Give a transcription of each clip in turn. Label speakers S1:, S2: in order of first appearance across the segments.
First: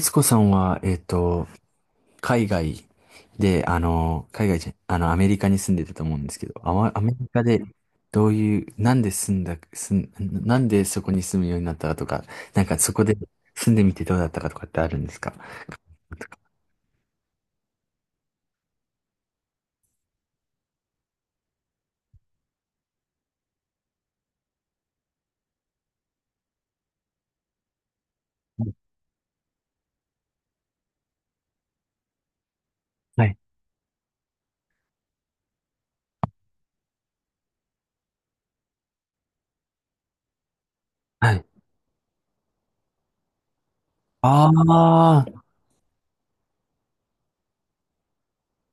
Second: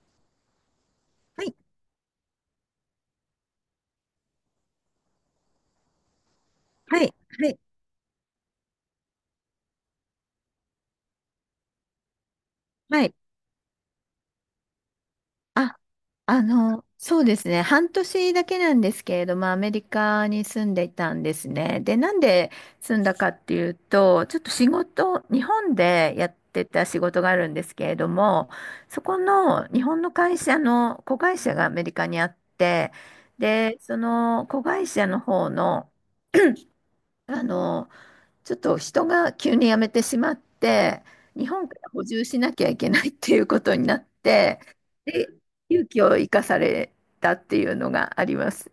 S1: スコさんは、
S2: はい、
S1: 海外で、あの、海外じゃ、あの、アメリカに住んでたと思うんですけど、ア
S2: はい、
S1: メリカ
S2: はい、
S1: で、どういう、なんで住んだ、住ん、なんでそこに住むようになったかとか、なんかそこ
S2: はい。
S1: で住んでみてどうだったかとかってあるんですか？
S2: あ、そうですね。半年だけなんですけれども、アメリカに住んでいたんですね。で、なんで住んだかっていうと、ちょっと仕事、日本でやってた仕事があるんですけれども、そこの日本の会社の子会社がアメリカにあって、
S1: はい。
S2: で、その子会社の方の、あの、ちょっと人が急に辞めてしまって、
S1: はい。
S2: 日本から補充しなきゃいけないっていうことになっ
S1: あ
S2: て、
S1: あ、
S2: で、勇気を生かされたっていうのがあります。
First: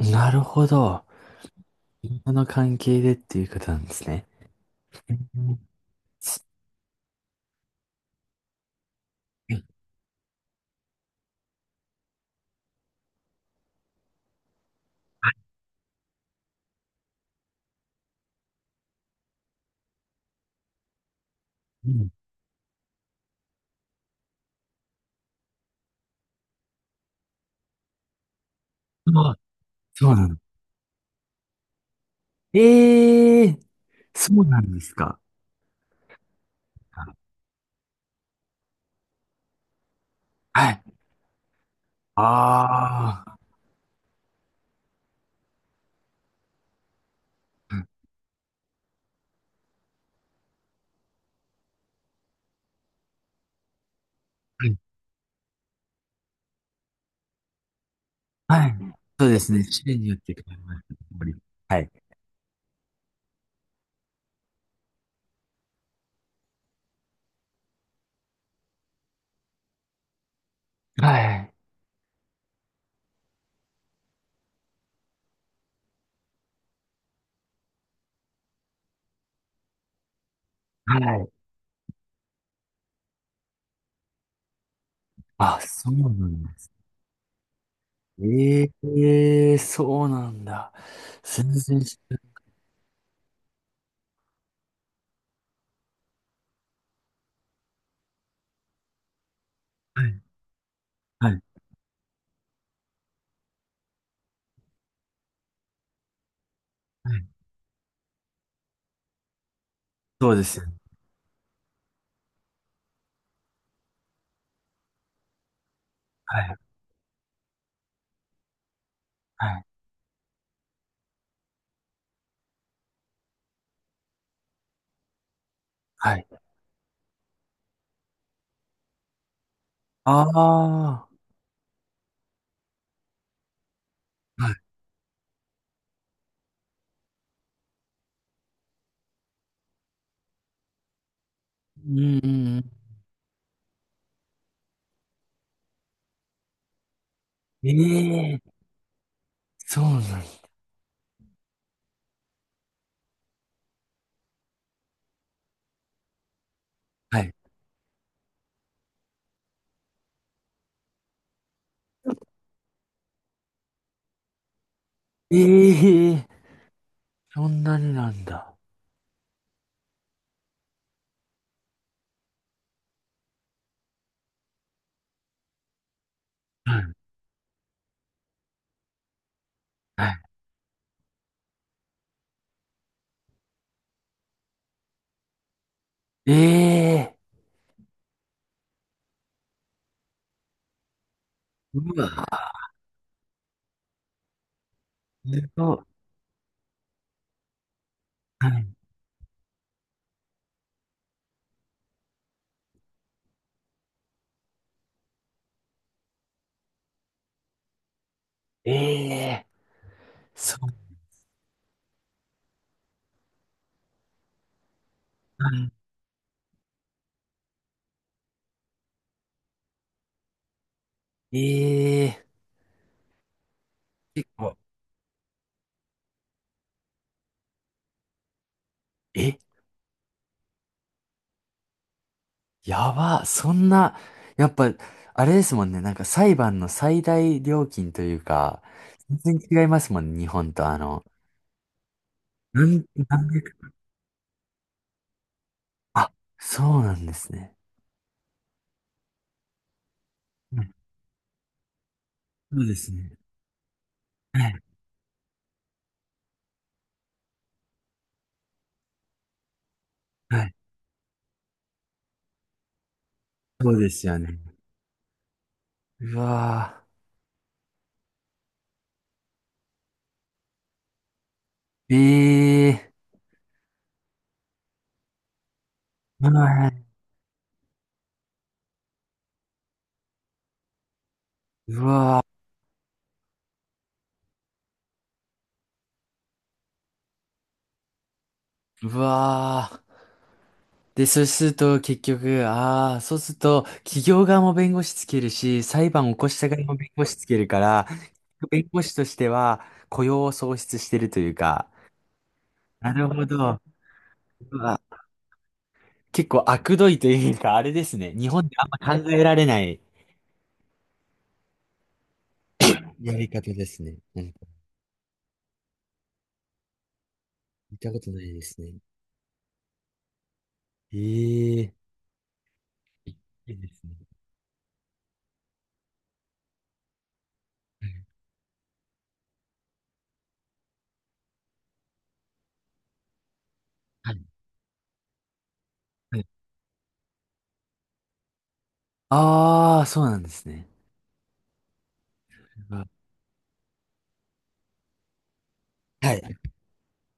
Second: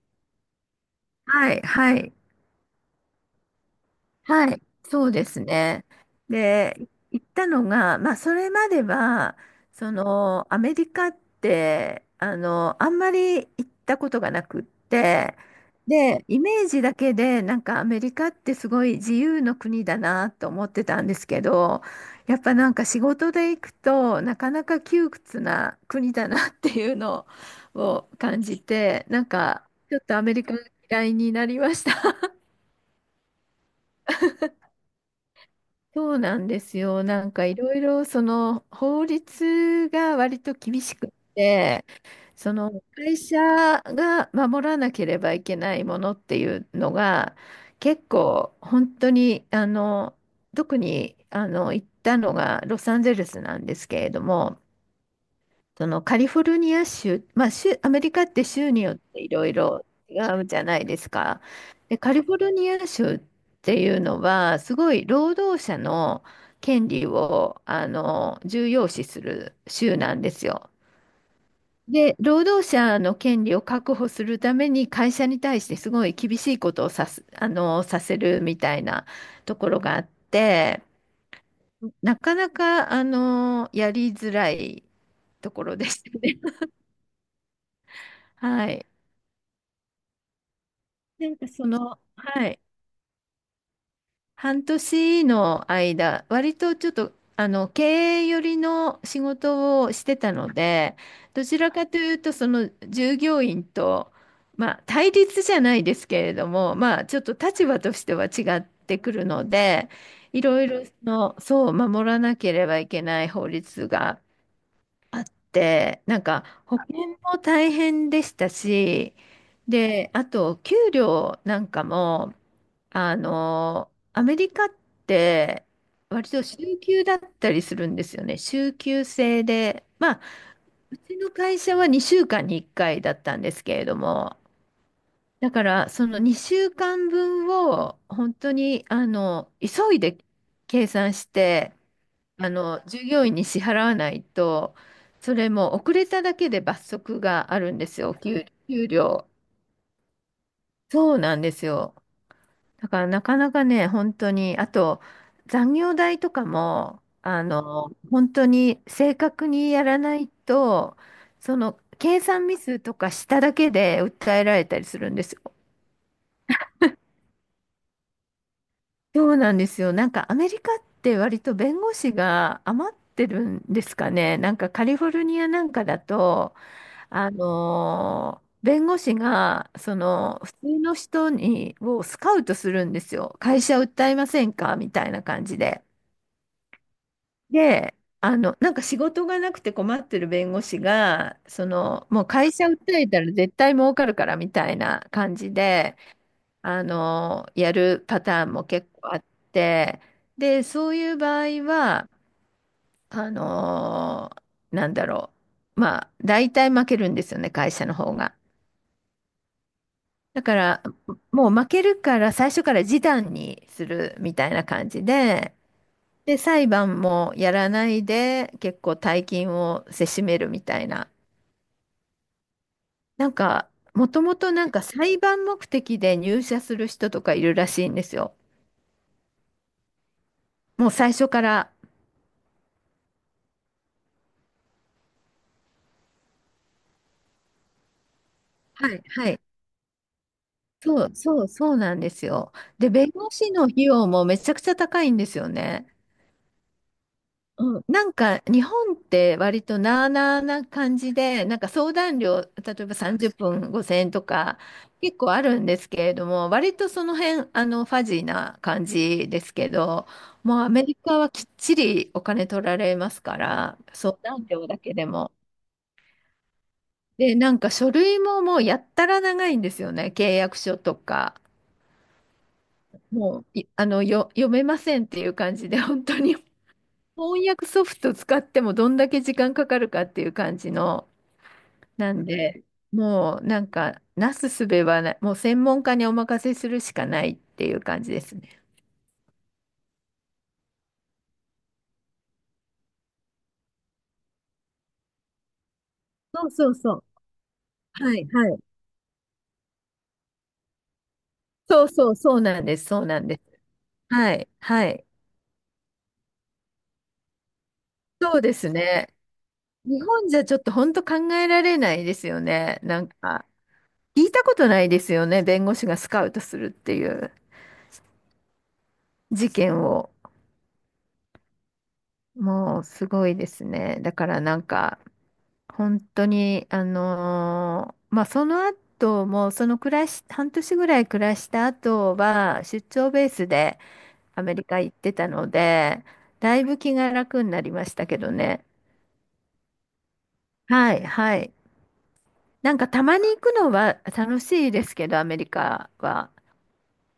S1: なるほど。
S2: はい、はい。
S1: その関係でっていうことなんですね。
S2: はい、そうで
S1: う
S2: す
S1: ん。
S2: ね。
S1: す
S2: で、行ったのが、まあ、それまでは、
S1: う
S2: その、アメリカって、あんまり行ったことがなくって、で、イメージだけで、なんかアメリカってすごい自由の国だなと思ってたんですけど、
S1: ん。
S2: やっぱなんか仕事で行くと、なかなか窮屈な国だなっていうのを感じて、なん
S1: あ、
S2: か、ちょっ
S1: そう
S2: とア
S1: な
S2: メ
S1: の。
S2: リカが嫌いになりました。
S1: ええ、そうなんですか？
S2: そうなんですよ。なんかいろいろその法律が割と
S1: は
S2: 厳
S1: い。
S2: しく、その会
S1: ああ。
S2: 社が守らなければいけないものっていうのが結構本当に特に行ったのがロサンゼルスなんですけれども、そのカリフォルニア州、まあ、州、アメリカって
S1: は
S2: 州
S1: い。
S2: によって
S1: そ
S2: い
S1: うで
S2: ろ
S1: す
S2: い
S1: ね。
S2: ろ
S1: 種類によっ
S2: 違
S1: て変
S2: う
S1: わ
S2: じ
S1: り
S2: ゃな
S1: ま
S2: い
S1: す。や
S2: です
S1: っぱり。
S2: か。
S1: はい。
S2: で、カリフォルニア州っていうのは、すごい労働者の権利を重要視する州なんですよ。
S1: はい。
S2: で、労働者の権利を確保するために会社に対してすごい厳しいことをさす、あの、させるみたいなところがあって、
S1: はい。
S2: なかなかやりづらいと
S1: あ、
S2: ころで
S1: そう
S2: し
S1: な
S2: たね。
S1: んです。
S2: は
S1: え
S2: い。
S1: え、そうなんだ。
S2: なんか
S1: 全
S2: そ
S1: 然知
S2: の、
S1: ら
S2: はい、半年の間、割とちょっと、経営寄りの仕事を
S1: な
S2: して
S1: い。
S2: たので、
S1: はい。は
S2: どち
S1: い。
S2: らかというと、その従業員と、まあ、対立じゃないですけれども、まあ、
S1: は
S2: ちょっ
S1: い。
S2: と立場としては違ってくるので、
S1: そう
S2: い
S1: です
S2: ろ
S1: よ
S2: い
S1: ね。
S2: ろその、そう、守らなければいけない法律があって、なん
S1: は
S2: か
S1: い。
S2: 保険も大変でしたし、
S1: はい。
S2: で、あと給料なんかも、アメリカって
S1: はい。
S2: 割と週休だったりするんですよね。週休制で、ま
S1: あ
S2: あ、
S1: あ、
S2: う
S1: は
S2: ちの会社は2週間に1回だったんですけれども、
S1: い。
S2: だからその2週間分を本当に急いで計算して、
S1: うんうんうん。
S2: 従業員に支払わないと、それも遅れただけで罰則があ
S1: え
S2: るんですよ、
S1: え、
S2: 給料。
S1: そうなんだ。
S2: そうなんですよ。だからなかなかね、本当に、あと残業代とかも、
S1: はい。
S2: 本当に正確にやらないと、その計算ミスとかしただけで訴えられたりするんです
S1: え
S2: よ。
S1: え、そんなになんだ。
S2: そうなんですよ。なんかアメリカって割と弁護士が余ってるんですかね。なんかカリフォルニアなんかだと、
S1: はい。
S2: 弁護士が、
S1: は
S2: 普通の人をスカウトするんですよ。会社訴えませんかみたいな感じで。
S1: い。ええ、
S2: で、なんか仕事がなくて困ってる弁護士が、
S1: う
S2: もう
S1: わ。
S2: 会社訴えたら絶対儲かるからみたいな感
S1: す
S2: じ
S1: ごい。
S2: で、やるパター
S1: は
S2: ンも
S1: い。
S2: 結構あって、で、そういう場合は、あのなんだろまあ、大体負けるんですよね、会社の方が。
S1: ええ、
S2: だか
S1: そう。
S2: ら、もう負けるから最初から示談にするみたいな感じ
S1: な
S2: で、
S1: んだ。
S2: で、裁判もやらないで、結構大金をせしめるみたいな。
S1: ええ。
S2: なんか、もと
S1: 結
S2: もと
S1: 構、
S2: なんか裁判目的で入社する人とかいるらしいんですよ。
S1: え、
S2: もう最初から。
S1: やば、そんな、やっぱ、あれですもんね、なんか裁判の最大料金というか、
S2: はい、は
S1: 全
S2: い。
S1: 然違いますもんね、日本と
S2: そう、そう、そうなんですよ。で、弁
S1: 何
S2: 護士
S1: 百、
S2: の費用もめちゃくちゃ高いんですよね。
S1: あ、そうなんですね。
S2: うん、なんか日本って割となあなあ
S1: う
S2: な
S1: ん、
S2: 感じで、なんか相談料、例
S1: そうで
S2: え
S1: す
S2: ば
S1: ね。
S2: 30分5000円と
S1: は
S2: か
S1: い、
S2: 結構あるんですけれども、割とその辺、ファジーな感じですけど、
S1: はい。
S2: もうアメリカはきっちりお金取られますか
S1: そ
S2: ら、
S1: うです
S2: 相
S1: よね。
S2: 談料だけでも。
S1: うわ
S2: で、なんか書類ももうやったら長いんですよね、契約書とか。
S1: ぁ、ええ
S2: もう、いあの、よ、読めませんっていう感じで、本当
S1: ー、
S2: に
S1: はい、
S2: 翻訳ソフト使ってもどんだけ時間かかるかっていう感じの、
S1: う
S2: な
S1: わ
S2: んで、もうなんか、なすすべはない、もう専門家にお任せするしかないっていう感じですね。
S1: ぁ、うわぁ。で、そうすると結局、ああ、そうすると企業側も弁護士つけるし、裁判を起こし
S2: そ
S1: た
S2: う
S1: 側
S2: そう
S1: も弁
S2: そ
S1: 護
S2: う。
S1: 士つけるから、
S2: はい、はい。
S1: 弁護士としては雇用を創出してるというか、
S2: そうそう、そうなんです、
S1: な
S2: そう
S1: る
S2: な
S1: ほ
S2: んで
S1: ど。
S2: す。はい、
S1: うわ。
S2: はい。
S1: 結構悪どいというか、あれですね。日
S2: そう
S1: 本で
S2: で
S1: あ
S2: す
S1: んま
S2: ね。
S1: 考えられない
S2: 日本じゃちょっと本当考えられないですよね。なん
S1: やり
S2: か、
S1: 方ですね。
S2: 聞
S1: な
S2: い
S1: んか
S2: たことないですよね。弁護士がスカウトするっていう
S1: 見たことないですね。
S2: 事件を。
S1: ええ、
S2: もうすごいで
S1: いい
S2: す
S1: ですね。
S2: ね。だからなんか、本当に、まあ、その後も、その暮らし、半年ぐらい暮らした後は、出張ベースで
S1: はい。
S2: アメリカ行ってたので、
S1: はい。
S2: だいぶ気が楽になりましたけどね。
S1: ああー、そうなんですね。
S2: はい、はい。な
S1: う
S2: ん
S1: わ。
S2: かたまに行くのは楽しいですけど、アメリカ
S1: は
S2: は。
S1: い。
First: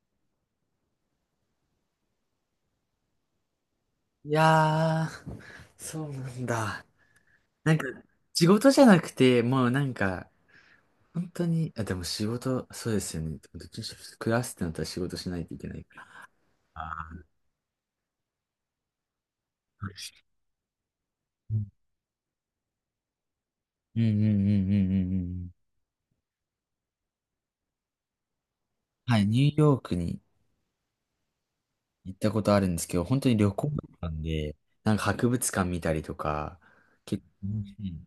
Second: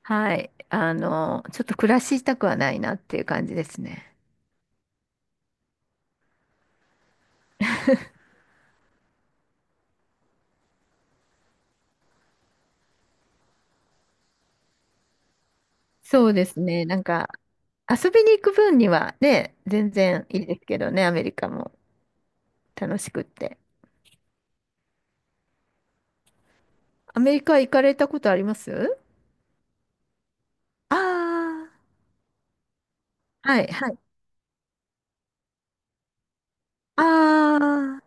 S2: はい。ちょっと暮らしたくはないなっていう感じですね。
S1: いやー、そうなんだ。なんか、仕事じゃなくて、もうなんか、本当に、あ、でも仕事、そうですよね。どっちにしろ暮らすってなったら仕事しないといけないから。
S2: そうです
S1: あ
S2: ね。なん
S1: あ、
S2: か、遊びに行く分にはね、全然いいですけどね、アメリカ
S1: うん
S2: も楽しくって。
S1: うんうんうんうんうんうん。
S2: アメリカ行かれたことあります
S1: はい、ニューヨークに
S2: あ
S1: 行ったことあるんですけど、本当に
S2: あ
S1: 旅
S2: ー、はい、
S1: 行だ
S2: は
S1: った
S2: い。
S1: んで、なんか博物館見たりとか、
S2: あ
S1: 結構楽し
S2: あ、
S1: い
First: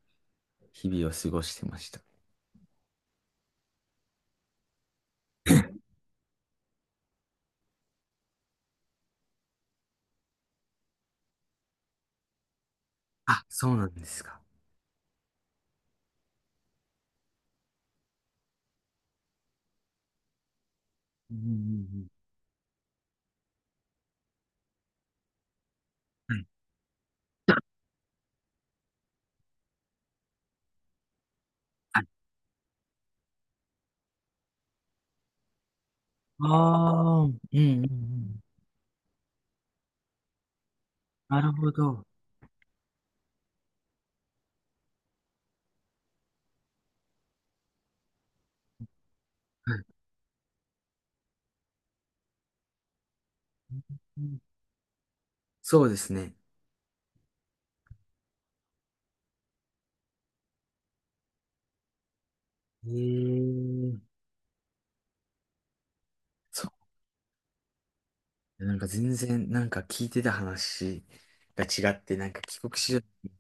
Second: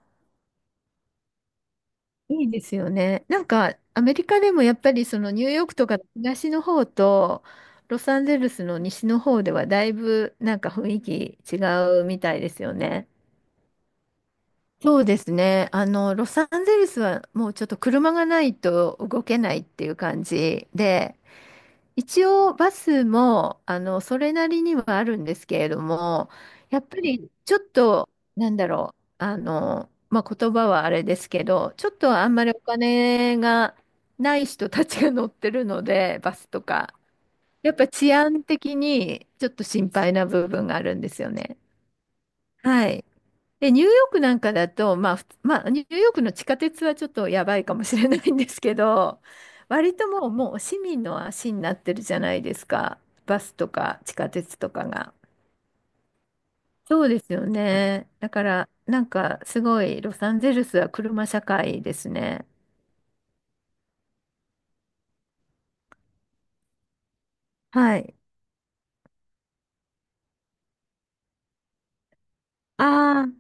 S1: 日々を過ごしてました。
S2: いいですよね。なんか、アメリカでもやっぱりそのニューヨークとか東の方と、ロサンゼルスの西の方ではだいぶなんか雰囲気違うみたいですよね。
S1: あ、そうなんですか。
S2: そうですね。ロサンゼルスはもうちょっと車がないと動けないっていう感じで、
S1: うんうん
S2: 一応バスもそれなりにはあるんですけれども
S1: うんうん。
S2: やっぱりちょっとまあ、言葉はあれですけどちょっ
S1: はい。
S2: とあんまりお金がない人たちが乗ってるのでバス
S1: あ
S2: とか
S1: あー、うん
S2: やっ
S1: うんう
S2: ぱ治
S1: ん。
S2: 安的にちょっと心配な部分があるんですよ
S1: なる
S2: ね。
S1: ほど。
S2: はい。で、ニューヨークなんかだと、まあ、ニューヨークの地下鉄はちょっとやばいかもしれないんですけど、
S1: はい。
S2: 割ともう、もう市民の足になってるじゃないですか。バスとか地下鉄とかが。
S1: そうですね。
S2: そうですよね。だから、なんかすごい、ロサンゼルスは車社会ですね。
S1: えー、そ
S2: はい。
S1: う。なんか全然、なんか聞いてた話が違って、なんか帰国子女、
S2: ああ、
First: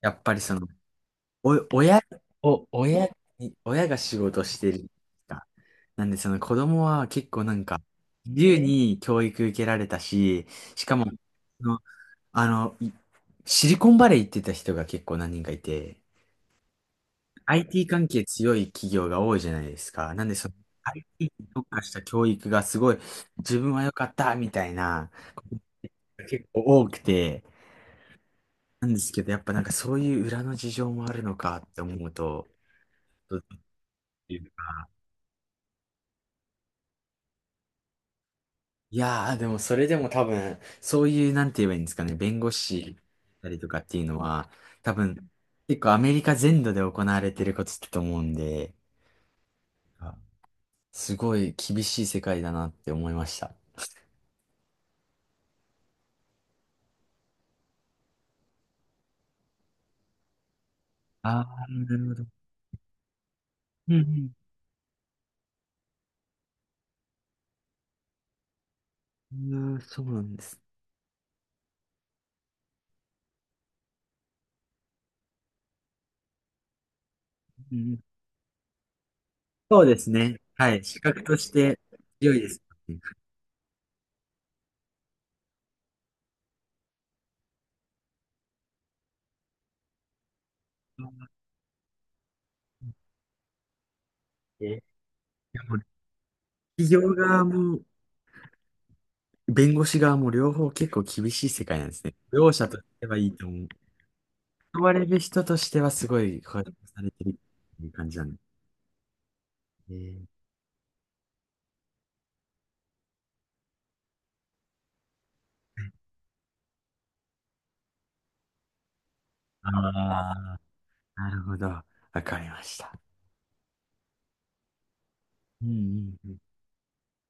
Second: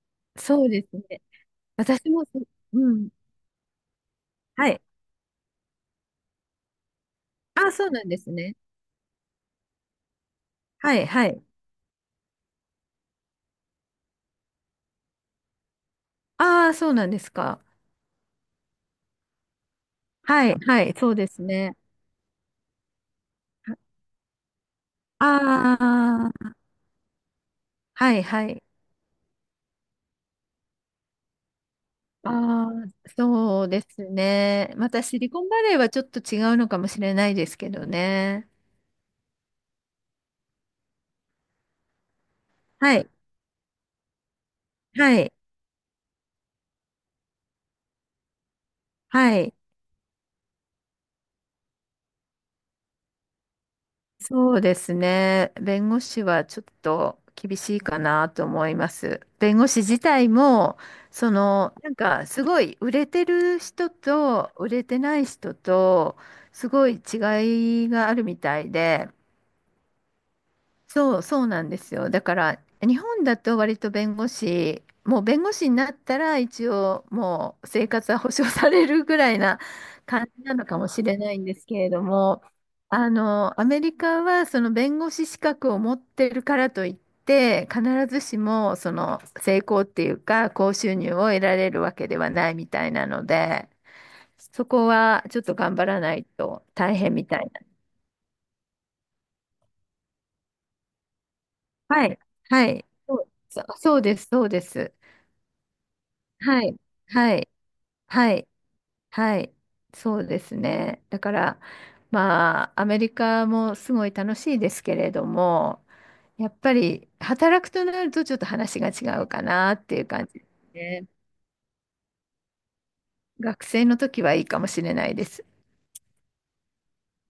S1: やっぱりそ
S2: そ
S1: の、
S2: うですね。
S1: お、親
S2: 私もそ、
S1: お
S2: う
S1: 親
S2: ん。
S1: に、親が仕事し
S2: は
S1: て
S2: い。
S1: るか。なんでその子供は結構なん
S2: ああ、
S1: か、
S2: そうなんです
S1: 自
S2: ね。
S1: 由に教育受けられたし、しか
S2: は
S1: も、
S2: い、はい。
S1: そのあの、いシリコンバレー行ってた人が結構何人かいて、
S2: ああ、そうなんですか。
S1: IT 関係強い企業が多いじゃないですか。なんでそ
S2: は
S1: の
S2: い、はい、そうで
S1: IT
S2: す
S1: に特
S2: ね。
S1: 化した教育がすごい自分は良かったみたいなことが
S2: あ
S1: 結
S2: あ。
S1: 構多くて、
S2: はいはい。
S1: なんですけど、やっぱなんかそういう裏の事情もあるのかって思う
S2: あ
S1: と、
S2: あ、
S1: どうっ
S2: そうです
S1: ていう
S2: ね。
S1: か
S2: またシリコンバレーはちょっと違うのかもしれないですけどね。
S1: いやー、でもそれでも多分、そういう、なんて言えばいいんですかね、弁護
S2: は
S1: 士だっ
S2: い。
S1: たりとかっていうのは、多分、
S2: はい。
S1: 結構アメリカ全土で行われてることだと思うんで、
S2: はい。
S1: あ、すごい厳しい世界だなって思いました。
S2: そうですね。弁護士はちょっと厳しいかなと思います。弁護士自体も、
S1: ああ、
S2: なん
S1: なるほ
S2: か
S1: ど。
S2: すごい売れてる人
S1: うん
S2: と売れてない人と、すごい違いがあるみたいで、
S1: うん。あー、そうなんです。
S2: そうなんですよ。だから、日本だと割と弁護士になったら一応もう
S1: う
S2: 生
S1: ん、
S2: 活は保障されるぐらいな
S1: そうです
S2: 感
S1: ね。
S2: じなの
S1: は
S2: か
S1: い。
S2: も
S1: 資
S2: しれ
S1: 格
S2: な
S1: と
S2: いん
S1: し
S2: ですけ
S1: て
S2: れど
S1: 強い
S2: も、
S1: ですね。
S2: アメリカはその弁護士資格を持ってるからといって、必ずしもその成功っていうか、高収入を得られるわけではないみたいなので、
S1: え
S2: そ
S1: ーえ
S2: こはちょっと
S1: で
S2: 頑
S1: も、
S2: 張らないと
S1: 企
S2: 大変
S1: 業
S2: みた
S1: 側
S2: い
S1: も弁護士側も両方結構厳しい世界なんで
S2: な。
S1: す
S2: は
S1: ね。
S2: い。
S1: 両
S2: は
S1: 者とし
S2: い。
S1: て
S2: そ
S1: はい
S2: う、
S1: いと思
S2: そ
S1: う。
S2: そうです、そうで
S1: 問わ
S2: す。
S1: れる人としてはすごい保
S2: は
S1: 障
S2: い、
S1: されてる
S2: はい、
S1: っていう感じなん
S2: は
S1: で
S2: い、はい、
S1: す
S2: そ
S1: ね。
S2: うですね。だから、まあ、アメリカもすごい楽しいですけれども、やっぱり働くとなるとちょっと話が違うか
S1: あ
S2: なっていう感じです
S1: あ、
S2: ね。
S1: なるほど。わかりました。
S2: 学生の時はいいかもしれないです。
S1: うんうんうん。